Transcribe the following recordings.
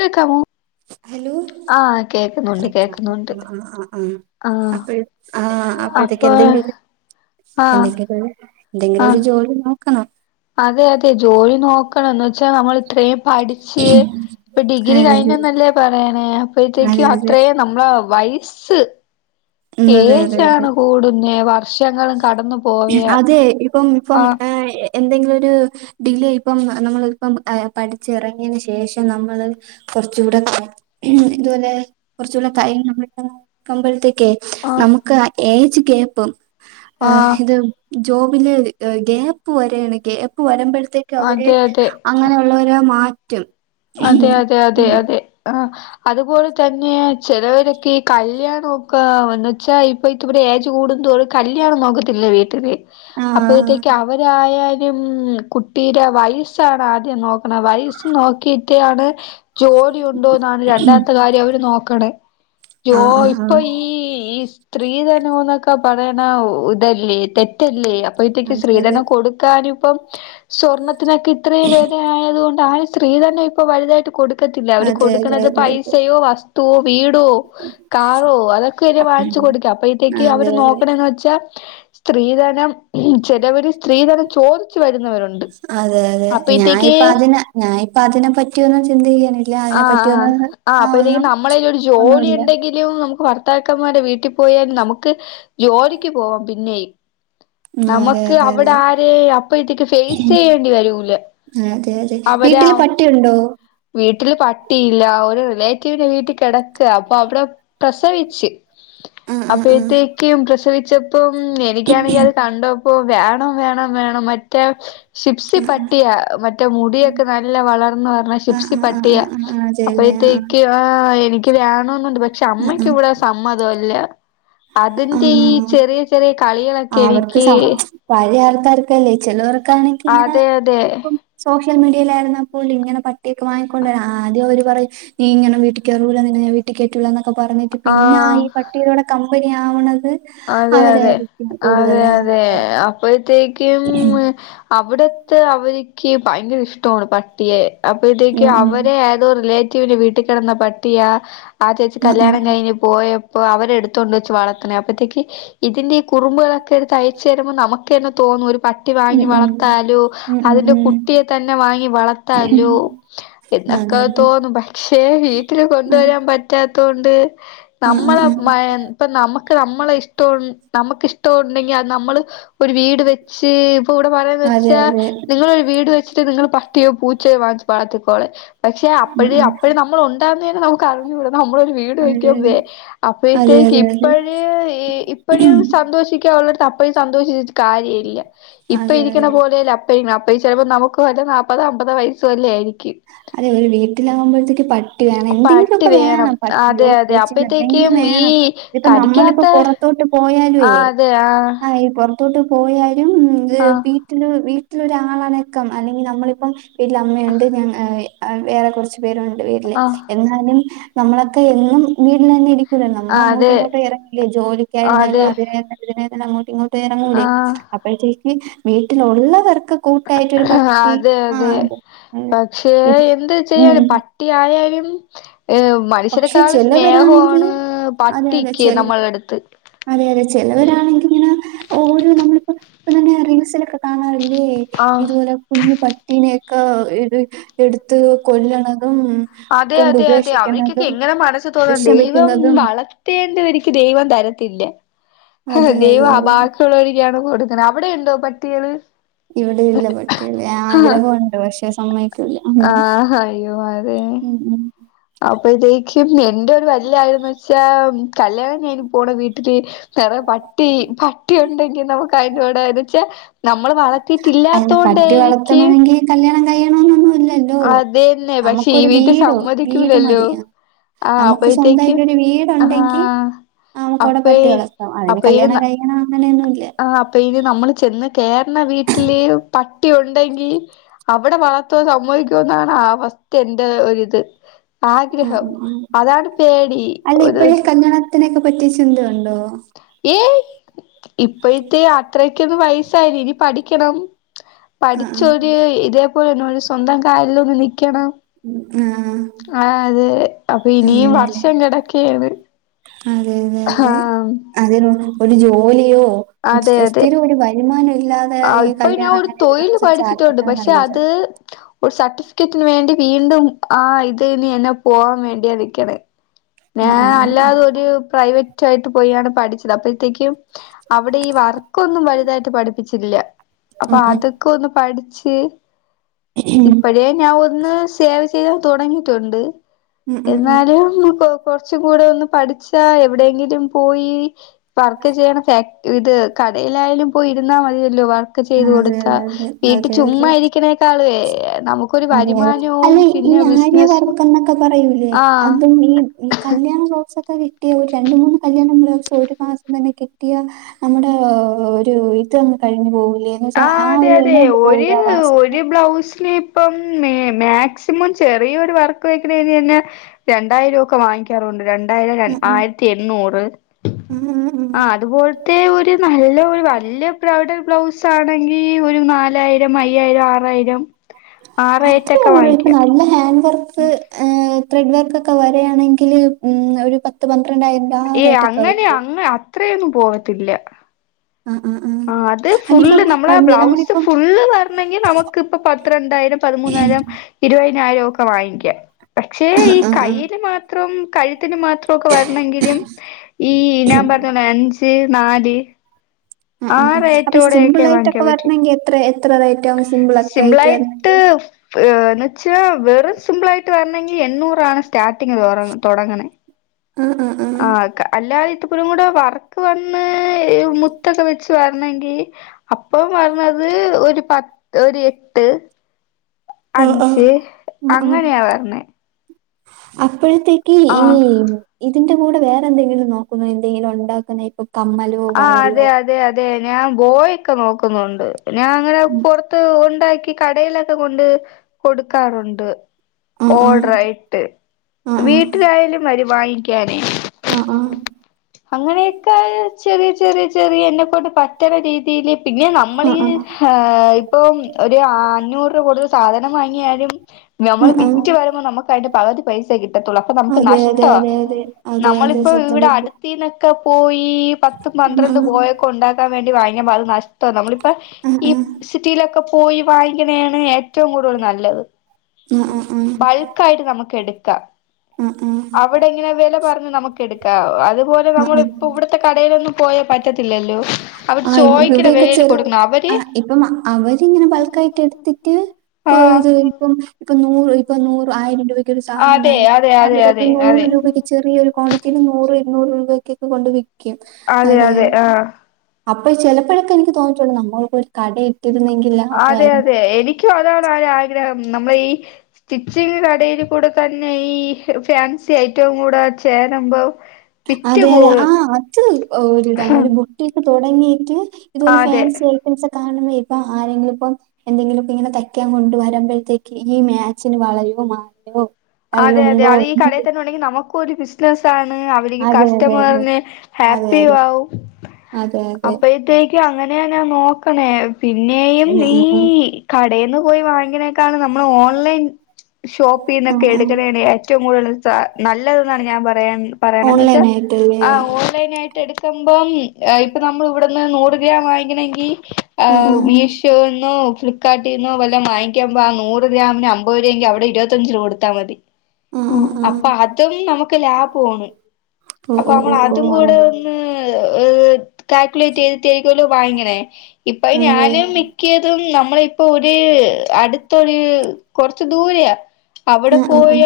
കേക്കാമോ ഹലോ ആഹ് കേക്കുന്നുണ്ട് കേക്കുന്നുണ്ട് അ ആഹ് ആ അപ്പോഴത്തേക്ക അപ്പൊ എന്തെും എന്ത ആഹ് എന്തെങ്കിലും ആഹ് ഒരു ജോലി............. ക്കണോ........... അതെ അതെ ജോലി നോക്കണം.......... ച്ചാ [unintelligible] അത്രയും പഠിച്ച് ഇപ്പൊ ഡിഗ്രി കഴിഞ്ഞന്നല്ലേ പറയണേ അപ്പഴത്തേക്കു അതെ അതെ അതെ അതെ അത്രയും നമ്മളെ വയസ്............. ശ് ഉം അതെ അതെ ഏചാണ് അതെ കൂടുന്നേ വർഷങ്ങളും കടന്നു പോവിയ ആഹ എന്തെങ്കിലര് ഡിലേ ഇപ്പം നമ്മളിപ്പം പഠിച്ച ഇറങ്ങിയു ശേഷം നമ്മൾ കുറച്ചുകൂടെ ഉ ഇതുപോലെ കുറച്ചൂടെ കൈ നമ്മളുടെ ആകുമ്പാഴുതെക്കെ ആഹ് നമുക്ക് ഏച് കേപ്പം ആഏ ആഹ് ഇത് ജോബില് ഗ്യാപ്പ് വരാണ് ഗ്യപ്പ് വരമ്പ അവര് അതെ അതെ അങ്ങനെയുള്ള മാറ്റ റ്ററ്റം അതെ അതെ അതെ അതെ ആ അതുപോലെ തന്നെ ചെിലവരൊക്കെ ഈ അതുപോലെതന്നെ ചിലവരൊക്കെ കല്യാണംമ ഒക്കെ എന്നന്നവച്ചാ ഇപ്പൊ ഇത്തവിടെ ഏജ് കൂടതോടെ കല്യാണം നോക്കത്തില്ല വീട്ടില് ആഹ് അപ്പോഴത്തേക്ക് അവരായ ഉം കുട്ടിയുടെ വയസ്സാണ് ആദ്യം നോക്ക അ വായിസ നോക്കിയിട്ട് ഠാണ് ജോലി ഉണ്ടോ എന്നാണ് രണ്ടാമത്തെ കാര്യം അവ നോക്കണേ ജോ ആഹ് ആഹ് ഇപ്പൊ ഈ സ്ത്രീധനം മോക്കെ പഠയണ ഇതല്ലേ തെറ്റല്ലേ അപ്പൊ ഇത്തേക്ക് ആഹ് ശ്രീധന അതെ കൊടുതാലും ഇപ്പം ഉ സ്വർണത്തിനൊക്കെ ഇത്രയും വിലആയതുകൊണ്ട് ആ സ്ത്രീ തന്നെ വലുതായിട്ട് ത്തില്ല അവര് അതെ അതെ കൊടുക്കണത് അതെ അതെ പൈസയോ വസ് തു വീടോ കാറോ അതൊക്കെ ഉം വാങ്ങിച്ചു കൊടുക്കുക അപ്പഴത്തേക്ക് അതെ അവര് അതെ നോക്കണന്ന് വെച്ചാ സ്ത്രീധനം ചെിലവര് സ്ത്രീധന അതെ അതെ അപ്പഴത്തേക്ക് ഞാനിപ്പോൾ അതിനെ ഞാനിപ്പോ അതിനെപ്പറ്റി ചിന്തിക്കാൻ ഇല്ല ആഹ് ആ് ആ അപ്പൊ ഇതേും നമ്മളെല ഒരു ജോലി ഒന്നുമില്ല ഉണ്ടെങ്കിലും നമുക്ക് ഭർത്താക്കന്മാരെടെ വീട്ടിൽ പോയാൽ നമുക്ക് ജോലിക്ക് പോവാൻ പിന്നെയും ഉം അതെ നമക്ക് അതെ അവിടെ അതെ ആരേ അപ്പഴത്തേക്ക് ഫേസ് ചെയ്യേണ്ടി വരൂല അതെ അതെ അവരാ വീട്ടില് പട്ടിയുണ്ടോ വീട്ട വീട്ടില് പട്ടിയില്ല ഒരു റിലേറ്റീവിന്റെ വീട്ടിൽ കിടക്കുക അപ്പൊ അവിടെ പ്രസവിച്ച് ആഹ് ആഹ് അപ്പോഴത്തേക്കെയും പ്രസവി ചെപ്പ് പ്പം എനിക്കാണെങ്കിൽ അത് കണ്ടോ അപ്പൊ വേണം വേണം വേണം മറ്റേ ഷിപ്സി പട്ടിയ മറ്റേ മുടിയൊക്കെ നല്ല വളർന്ന് വരുന്ന ആഹ് ഷിപ്സി ആഹ് പ- ആഹ് ആഹ് ആഹ് ആഹ് അതെല്ലേ ആഹ് അപ്പഴത്തേക്ക് ആ എനി എക്ക് വേണെന്നുണ്ട്. പക്ഷെ അമ്മയ്ക്ക് ആഹ് ഇവിടെ സമ്മതം അ ല്ല. ആഹ് അതിന്റെ ഈ ആഹ് ചെറിയ ചെറിയ കളികളൊക്കെ എനിക്ക് ക്കാരക്കല്ലേ ചേലോര ക്കാണെങ്കി ഇങ്ങനെ അതെ അതെ പ്പം സൊ സോഷ്യൽ മീഡിയയിലായിരുന്നപ്പോൾ ഇങ്ങന പട്ടിയോക്കെ വാങ്ങിക്കണ്ടരാ ആദ്യം അവര് പറയും നീ ഇങ്ങനെ വീട്ടികേറൂല്ല നിന്നെ ഞാൻ വീട്ടി കേറ്റൂല്ല എ പറഞ്ഞിട്ട് പിന്നെ ആ ആഹ് ഈ പട്ടിയിലോടെ [inaudible] അതെ അതെ അതെ അതെ അപ്പോഴത്തേക്ക് [inaudible] അവിടത്തെ അവർക്ക് ഭയങ്കര ഇഷ്ടമാണ് പട്ടിയെ അപ്പേഴ്‌തേക്ക് ഉം ഉം അവരെ ഏതോ റിലേ റ്റി ഒരു വീട്ടിൽ കിടന്ന പട്ടിയ ആ ചേച്ചി കല്യാണം കഴിഞ്ഞ് പോയ അപ്പ അവരെടുത്തോണ്ട് വച്ച വളത്തനെ അപ്പത്തേക്ക് ഇതിന്റെ കുറുമ്പുകളൊ തയച്ചു തരുമ്പോ നമക്ക് ക്കങ്ങു തോന്നു ഒരു പട്ടി ഉം വാങ്ങി വളർത്താലോ ഉം ഉം അതിന്റെ ഉം കുട്ടിയെ തന്നെ വാങ്ങി വളർത്താലോ ഉം എന്നൊക്കെ അതെ തോന്നും പക്ഷേ വീട്ടിൽ അതെ ആ കൊണ്ടുവരാൻ പറ്റാത്ത കൊണ്ട് ആ ആ നമ്മളെ മ ഇപ്പ നമ നമ്മളെ ഇഷ് [unintelligible] നമുക്ക് ഇഷ്ടം ഉണ്ടെങ്കിൽ അത് നമ്മള് ഒരു വീട് വെച്ച് ഇപ്പൊ ഇവിടെ പറയാന്ന് ആ അതെ വെച്ചാ അതെ നിങ്ങള ഒരു വീട് വെച്ചിട്ട് നിങ്ങ ട്ടിയോ പൂച്ചേ വാച്ച് പാത്തിക്കോളെ പക്ഷെ ആ അപ്പഴ് അപ്പഴ് ആ നമ്മൾ ഉണ്ടാന്ന് തന്നെ നമുക്ക് അറിഞ്ഞു കൂട നമ്മളൊരു വീട് അതെ വയ്ക്കൻ അതെ വേ അപ്പോഴത്തേക്ക് അതെ അതെ ഇപ്പഴേ അതെ ഈ ഴും സന്തോഷിക്ക ഉള്ളടത്ത് അപ്പഴും സ [unintelligible] കാര്യമല്ല ഇപ്പൊ അതെ ഇരിക്കണ അതെ പോലല്ല അപ്പ ഇ അ ചിലപ്പോ നമുക്ക് വല്ല നാപ്പത അമ്പത വയസ് വല്ലെയ ആരിക്കും അതെ ഒരു വീട്ടിലാകുമ്പോഴത്തേക്ക് പട്ടി വേണം പട്ടി എന്തെങ്കിലുമൊക്കെ വേണം പട്ടിയോ അതെ അതെ പൂച്ചോ അപ്പഴത്തേക്കും എന്തെങ്കിലും ഈ വേണം ഇതിപ്പോ നമ്മളിപ്പൊ കടിക്കാത്ത പുറത്തോട്ട് ആ പോയാലുവേ അതെ ആ ഈ പൊറത്തോട്ട് പോയായി ആ [unintelligible] വീട്ടില് വീ ട്ടിലൊരാളനക്കം അല്ലെങ്കി നമ്മളിപ്പം വീട്ടിലമ്മയുണ്ട് ഞാ വേ ആ വേറെ കൊറച്ച് പേരൊണ്ട് വീട്ടില് ആ എന്നാലും നമ്മളൊക്കെ എന്നും വീട്ടിലന്നെ ഇരി നമ്മളങ്ങോട്ടു അതെ ഇങ്ങോട്ട് എറങ്ങില്ലേ ജോലിക്കാര്യനായാലും അതെ അതിനായാലും [unintelligible] അങ്ങോട്ടു ഇങ്ങോട്ട് ആ എറങ്ങൂലേ അപ്പഴ്ത്തെ വീട്ടിലൊള്ളവർ ക്ക്‌ കൂട്ടായിട്ടൊരു പട്ടി ആ അതെ അതെ. ക്ഷേ ഇ- എന്ത് ഉം ചെയ്യാന് പട്ടിയായ പെവിം പക്ഷെ ചെലവരാണെങ്കിൽ അതെ അതെ പട്ടിക്ക് ചെൽ നമ്മള അടുത്ത് അതെ അതെ ചെലവരാണെങ്കിങ്ങനെ ഓരോ നമ്മളിപ്പോ ഇപ്പം തന്നെ റീൽസിലൊക്കെ കാണാറില്ലേ? ലേ ആ ഇതുപോലെ കുഞ്ഞി പട്ടീനെ ക്കാ എട് എടുത്ത് കൊല്ലണം ഉം കൊണ്ടുപേഷി ണം. ക്ക്‌ എങ്ങനെ മനസ്സ് തോന്നണ്ട് ദൈവം വളർത്തിയെന്റെ എനിക്ക് ദൈവം തര ത്തില്ലേ അതെ അതെ ദൈവം അ അതെ ബാക്കിയൊള്ളോരിക്കാണ് കൊടു ങ്ങനാ അവിടെ ഉണ്ടോ പട്ടികള്? ഇവിടെയില്ല പട്ടികള് ആഗ്രഹോണ്ട് പഷെ സമ്മയ് ആ ഹയ്യോ അതെ ഉം ഉം. അപ് അപ്പഴത്തേക്കും എന്റെ ഒരു വെല്ലാഗ്രഹം ന്നച്ചാ കല്ല്യാണം കഴിന് പോണ വീട്ടില് ചെറയ പട്ടി പട്ടി ഉണ്ടെങ്കി നമക്ക് അയിനോട് വേണച്ച നമ്മള് വളത്തിട്ടില്ലാത്തോണ്ടാരിക്കും കഴിയണൊന്നൊന്നു ഇല്ലല്ലോ പക്ഷെ ഈ നമക്കൊരു വീട്ടിൽ വീടോ വീട് സമ്മതിക്കൂലല്ലോ മതി ആഹ് നമക്ക് അപ്പഴത്തേക്ക് സ്വന്തായിട്ടൊരു വീടൊണ്ടെങ്കി ആഹ് നമക്ക് അവിടെ അപ്പേ പട്ടി വളർത്താം അതിന് അപ്പ കല്യാണം ഇ കഴിക്കണം അങ്ങനെയൊന്നുമില്ല ആ അപ്പ നി നമ്മള് ചെന്ന് കേർണ വീട്ടില് പട്ടി ഉണ്ടെങ്കി അവടെ വളർത്തോ സമ്മതിക്കോന്നാണ് അവസ്ഥ എന്റെ ഒരിത് ഉം ആഗ്രഹം ഉം ഉം. അതാണ് പേടി ഒര് പറ്റി ചിന്ത ഒണ്ടോ? ഏയ് ഇപ്പോഴത്തെ യാത്ര വയസ്സായില്ലേ ഇനി പഠിക്കണം ആ ആ പഠിച്ചൊര് ഇത് [unintelligible] സ്വന്തം കാലിൽ ഒന്ന് നിൽക്കണം. ഉം, ആ ആ, അതെ അപ്പൊ ഇനിയും അങ്ങനെയല്ലേ വർഷം കിടക്കയാണ്, അതെ അതെ ആ ഓഴിവോ അതെ അതെ സ്ഥിരം ഒരു വരുമാനം ഇല്ലാതെ ഈ ഇപ്പൊ ഞാൻ കല്യാണം ഒരു അങ്ങനെ തൊഴിൽ ഇതിനൊന്നും വെച്ചാൽ പഠിച്ചിട്ടുണ്ട് ചാടിപ്പെട്ടത് പക്ഷെ നല്ലത് അത് ഒരു സർട്ടിഫിക്കറ്റിന് വേണ്ടി വീണ്ടും ആ ഇത് ഇനി എന്നെ പോവാൻ വേണ്ടിയാ നിക്കണെ. ആ ഞാൻ ആ ആ ആ. അല്ലാതെൊരു പ്രൈവറ്റ് ഉറ്റായിട്ട് പോയിയാണ് പഠിച്ചത് അപ്പോഴത്തേക്കും അവിടെ ഈ വർക്ക് ഒന്നും വലുതായിട്ട് പഠിപ്പിക്ക ഇല്ല, അപ്പൊ ഉം ഉം അതൊക്കെ ഒന്ന് പഠി പക്ഷേ ഇപ്പഴേ [unintelligible] എന്നാ സേവ് ചെയ്യാൻ തുടങ്ങിയിട്ടുണ്ട് ഉം ഉം ഉം. എന്നാലും കുറ കുറച്ചും കൂടെ ഒന്ന് പഠിച്ചാ എവിടെയെങ്കിലും പോയി വർക്ക് ചെയ്യണ ഫാക്ട് ഇത് കടയിലായാലും പോയി ഇരുന്നാ മതിയല്ലോ ബാക്കി അതെ, അതെ ഇരിക്കണേക്കാളുവേ നമുക്കൊരു അതെതെ, വരുമാനവും അല്ലെ ഈ പിന്നെ ബിസിനസും ആര്യവർക്ക് എന്നൊക്കെ പറയൂലേ ആഹ് അതും ഈ ഈ കല്യാണ കിട്ടിയ, ഒരു രണ്ട മൂന്ന് കല്യാണ ബ്ലൗസ് ഒരു മാസം തന്നെ കിട്ടിയ നമ്മുടെ ഒരു ഇത്ങ്ങ് കഴിഞ്ഞു പോകൂ ലെ ആ അതെ അതെ ഒരു മാസത്തെ ഒരു ബ്ലൗസ് ലീ് ഇപ്പം മാക്സിമം ചെറിയൊരു വർക്ക് വെക്കണേന് തന്നെ രണ്ടായിരം ഒക്കെ വാങ്ങിക്കാറുണ്ട് രണ്ടായിരം, ഉം ആയിരത്തി എണ്ണൂറ്, ഉം ഉം ഉം ഉം ആ അതുപോലത്തെ ഒരു നല്ല വലിയ ബ്രൈഡൽ ബ്ലൗസ് ആണെങ്കിൽ ഒരു നാലായിരം അയ്യായിരം, ആറായിരം ആ അത്രെ റേറ്റൊക്കെ അങ്ങ് ഉളള്, ഇപ്പൊ വാങ്ങിക്കാം നല്ല ഹാൻഡ് വർക്ക് [unintelligible] ത്രഡ് വർക്കൊക്കെ വരികെ ആണെങ്കിൽ ഏ അങ്ങനെയ അങ്ങ അത്രയൊന്നും പോവത്തില്ല ആഹ് ആഹ് ആഹ് ആ അത് അല്ലിപ്പം ഫുള്ള് നമ്മളൾ വലിയ ബ്ലൗസ് നമ്മളിപ്പം ഫുള്ള് വരണെങ്കിൽ നമുക്ക് ഇപ്പ പത്തി രണ്ടായിരം പതിമൂന്നായിരം ഇരുപാ നായിരംഒക്കെ വാങ്ങിക്കാം. പക്ഷേ ഈ ആഹ് ആഹ് ആഹ് കയ്യില് മാത്രം കഴി ത്തിന് മാത്രമൊക്കെ വരണമെങ്കിലും ഈ ഞാൻ പറഞ്ഞെ അഞ്ച് നാല് ഉം ആ ഉം ഉം അപ്പൊ ഈ സിമ്പിളാ യിട്ടൊക്കെ വരണെങ്കിൽ എത്ര എത്ര റേറ്റ് ആവും സിമ്പിൾ ഒക്കെ ആയിട്ട് സിപിളായിട്ട് വരണെങ്കി എന്ന് വെച്ച് വെറു സിമ്പിൾ ആയിട്ട് വരണെങ്കിൽ എണൂറാണ്. സ്റ്റാർട്ടിങ് തുട തുടങ്ങനെ? ആഹ് ആഹ് ആഹ് ആ അല്ല മപ്പരും കൂടെ വർക്ക് വന്ന് മുത്തൊക്കെ വെച്ച് വരണെങ്കി അപ്പൊ വന്നത് ഒരു പത്ത ഒരു എട്ട് ആഹ് ആഹ് അഞ്ച് അങ്ങനെയാവരണേ. അ ഇപ്പോഴത്തേക്ക് ഈ ഇതിന്റെ കൂടെ വേറെ എന്തെിലും നോക്കുന്നോ? എന്തെങ്കിലും ഉണ്ടാക്കുന്ന ഇപ്പം? ആ അതെ അതെ അതെ. ഞാൻ ബോയൊക്കെ നോക്കുന്നുണ്ട്. ഞാൻ അങ്ങനെ പുറത്ത് ഒ ആക്കി കടയിലൊക്കെ കൊണ്ട് കൊടുക്കാറുണ്ട്. ആഹ് ആഹ് ഓർഡറായിട്ട് ആഹ് വീട്ടിയാലും വരു വാങ്ങിക്കാനേ. ആഹ് ആഹ് അങ്ങനെയൊക്കെ ചെറിയ ചെറിയ ചെറിയ എന്നെ കൊണ്ട് പറ്റ പറ്റുന്നരീതിയില് പിന്നെ നമ്മൾ ആഹ് ഈ ആഹ് ഹ ഇപ്പൊ ഒരു അഞ്ഞൂറ് രൂപ കൊടുത്ത് സാധനം വാങ്ങിയാലും നമ്മൾ ആഹ് ആഹ് വിറ്റ് വരുമ്പോൾ നമുക്ക് അതിന്റെ പകുതി പൈസേ കിട്ടത്തുള്ളു അപ്പൊ നമുക്ക് അതെ അതെ നഷ്ടമാ. അതെ അതെ അതെ അതെ നമ്മളിപ്പോ സത്യം ഇവിടെ സത്യം അടുത്തിന്നൊക്കെ പോയി. പത്ത്, പന്ത്രണ്ട്, ആഹ് ബോയൊക്കെ ഉണ്ടാക്കാൻ വേണ്ടി വാങ്ങി അത് നഷ്ടവാ നമ്മ ആഹ് ഈ ആഹ് സിറ്റിലൊക്കെ പോയി വാങ്ങിക്കണെയാണ് ഏറ്റവും കൂടുതൽ നല്ലത്. ആഹ് ആഹ് ആഹ് ബൾക്ക് ആയിട്ട് നമുക്ക് എടുക്കാം. ആഹ് ആഹ് അവിടെ ഇങ്ങനെ വെല പർഞ്ഞ് നമുക്ക് എട് ക അത് പോലെ ആഹ് നമ്മള് ആഹ് ഇപ്പോ ആഹ് ഇവിടുത്തെ കടയിലൊന്നും പോയാ പറ്റത്തില്ലല്ലോ അവര് ആ ചോദിക്കണ ഇവിടൊക്കെ വിലയിൽ ചെറു കൊടുക്കണം അവര് ആഹ് ഇപ്പം അവരിങ്ങനെ ബൾക്ക് ആയിട്ട് എടുത്തിട്ട് കൊ ആ ഇത് ഇപ്പം നൂറ് ഇപ്പ നൂറ് ആയിരം രൂപ ക്കൊരു സാനം അതെ വാങ്ങി അതെ അതെ അവര് അത് അതെ നൂറ് അതെ രൂപക്ക് ചെറിയൊരു ക്വാണ്ടിറ്റീല് നൂറ് ഇരുനൂറ് രൂ രൂപയ്ക്ക് ഒക്കെ കൊണ്ട് വി ക്കും അതെ അതെയ അതെ ആ അപ്പൊ ചെലപ്പഴൊക്കെ എനിക്ക് തോന്നീട്ടൊണ്ട് നമ്മള് ഇപ്പം ഒരു കടെം അതെ അതെ എനിക്കും അതാണ് ഒരു ആഗ്രഹം നമ്മള് ഈ സ്റ്റിച്ചിങ് കടേൽ കൂടെ തന്നെ ഈ ഫാൻസി ഐറ്റവും കൂടെ ചേരുമ്പോ വിറ്റ് അതെ അതെ പോകും ആഹ് അത് ഒരു ഇതാണ് ഒരു ബൊട്ടിക്ക് തൊടങ്ങീട്ട് ഇതുപോലെ അതെ ഫാൻസി ഐറ്റംസൊക്ക [unintelligible] ഇപ്പ ആരെങ്കിലും ഇപ്പം എന്തെങ്കിലും ഒക്കെ ഇങ്ങനെ തയ്ക്കാൻ കൊണ്ട് വരുമ്പോഴത്തേക്ക് ഈ മാച്ചിന് വളയോ മാലയോ അതെ അതെ കയ്യിലുണ്ടോ അത് ഈ എന്ന് കടേതന്നെ ഒണ്ടെങ്കിൽ നമുക്ക് ഒരു ബിസിനസ്സ് ആ ആണ് അവിരിക് അതെ, അതെ, അതെ. കസ്റ്റമർന് അതെ, ഹാപ്പിയും അതെ. ആകും അതെ, അതെ. അപ്പഴാത്തേക്ക് അങ്ങനെ [unintelligible] ഞാൻ നോക്കണേ പിന്നെയും ഉം, നീ ഉം, ഉം. കടേന്ന് പോയി വാങ്ങിനെ ക്കാണ് നമ്മൾ ഓൺലൈൻ ഷോപ്പീന്നൊ ആ, ഒക്കെ ആ. എടുക്കണേണ് ഏറ്റോം കൂടുതൽ സാ നല്ലത് ന്നാണ് ഞാൻ പറയാ പറയണേന്ന് വെച്ചാ ഓൺലൈനായിട്ടല്ലേ? ആ ഓൺലൈൻ ആയിട്ട് എടുക്കമ്പം ഇപ്പ നമ്മൾ ഇവിടെ നൂറുരുപയാ വാങ്ങിക്കണെ എങ്കിൽ ആ, ആഹ് ആ. മീഷോന്നോ ഫ്ലിപ്പ്കാർട്ടീന്നോ വല്ലോം വാങ്ങിക്കമ്പ ആ നൂറു ഗ്രാമിന് അൻമ്പത് രൂപേങ്കിൽ അവിടെ ഇരുപത്തഞ്ച് രൂപ കൊടു ത്താൽ മതി ആ, ആ, ആ. അപ്പ അതും നമുക്ക് ലാഭോണ് ഓ, ഓ, അപ്പമ്മൾ ഓ, ഓ. അതും കൂടെ അങ്ങനെ. ഒന്ന് ഏഹ് കാൽക്കുലേറ്റെയ്തിട്ട് ആരിക്കോല്ലോ വാങ്ങണേ ഇപ്പ അതെ. ഞാനും മിക്കതും നമ്മളെ ഇപ്പൊ ഒരു അടുത്തൊരു കൊറച്ച് ദൂരെയാ ആ, അവിടെ ആ, ആ. പോയ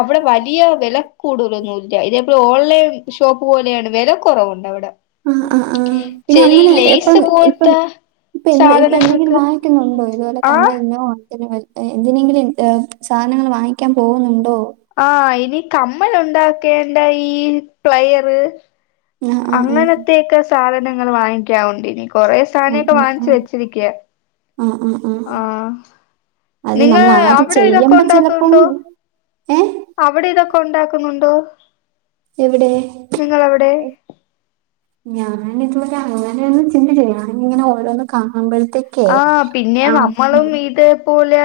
അവിടെ വലിയ വില കൂടുതലൊന്നുമില്ല ഇ ഓൺലൈൻ ഷോപ്പ് പോലെയാണ് വില കുറവുണ്ട് അവിടെ ആ ആ് ആഹ് പിന്നെ ചെറി അങ്ങനെ ഇപ്പം ലെയ്സ് ഇപ്പം പോലത്തെ ഇപ്പൊ എ ഇപ്പൊ എന്തെങ്കിലും സാധനങ്ങൾക്ക് വാങ്ങിക്കുന്നുണ്ടോ ഇതുപോലെ ആഹ് കമ്മലിനോ എന്തിനെങ്കിലും സാധനങ്ങൾ വാങ്ങിക്കാൻ പോകുന്നുണ്ടോ കമ്മൾ ഉണ്ടാക്കേണ്ട ഈ പ്ലയർ ആ ആ ആ ആ അങ്ങനത്തക്കെ സാധ ങ്ങൾ വാങ്ങിക്കാ കൊണ്ടിരിക്ക കൊറെ ആ സാധനംക്കെ വാങ്ങിച്ചു വെച്ചിരിക്കയാ ആ ആ ആ ആ. ആഹ അത് നിങ്ങ നമ്മൾ ആദ്യം അവിടെ ഇതൊക്കെ ചെയ്യുമ്പോ ചിലപ്പം ഉണ്ടാക്കുന്നുണ്ടോ ഏ അവിടെ ഇതൊക്കെ ഉണ്ടാക്കുന്നുണ്ടോ എവിടെ നിങ്ങളവിടെ ഞാാന ഇതുവരെ അങ്ങനെയ ഒന്ന് ചിന്തിച്ച ഞാന ഇങ്ങനെ ഓരോന്നും കാണുമ്പോഴ ആ് പിന്നെ നമ്മളും ഇത് പോലെ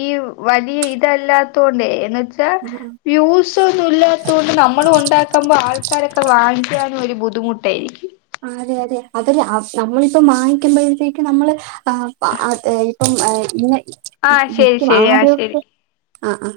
ഈ വലിയ ഇതല്ലാത്തോണ്ടേ എന്നിട്ട് ഉം, ഉം. യൂസ ഒന്നല്ലാത്ത കൊണ്ട് നമ്മൾ ഉണ്ടാക്കുമ്പോ ആൾക്കാരൊക്കെ വാങ്ങാനും ഒരു ബുദ്ധിമുട്ട് ട്ടായിരിക്കും അതെ അതെ അതല്ല നമ്മളിപ്പം വാങ്ങിക്കുമ്പോഴത്തേക്ക്ും നമ്മൾ ഇപ്പം ഇ ആഹ ശരി ശരി ആ ശരി ആഹ ആ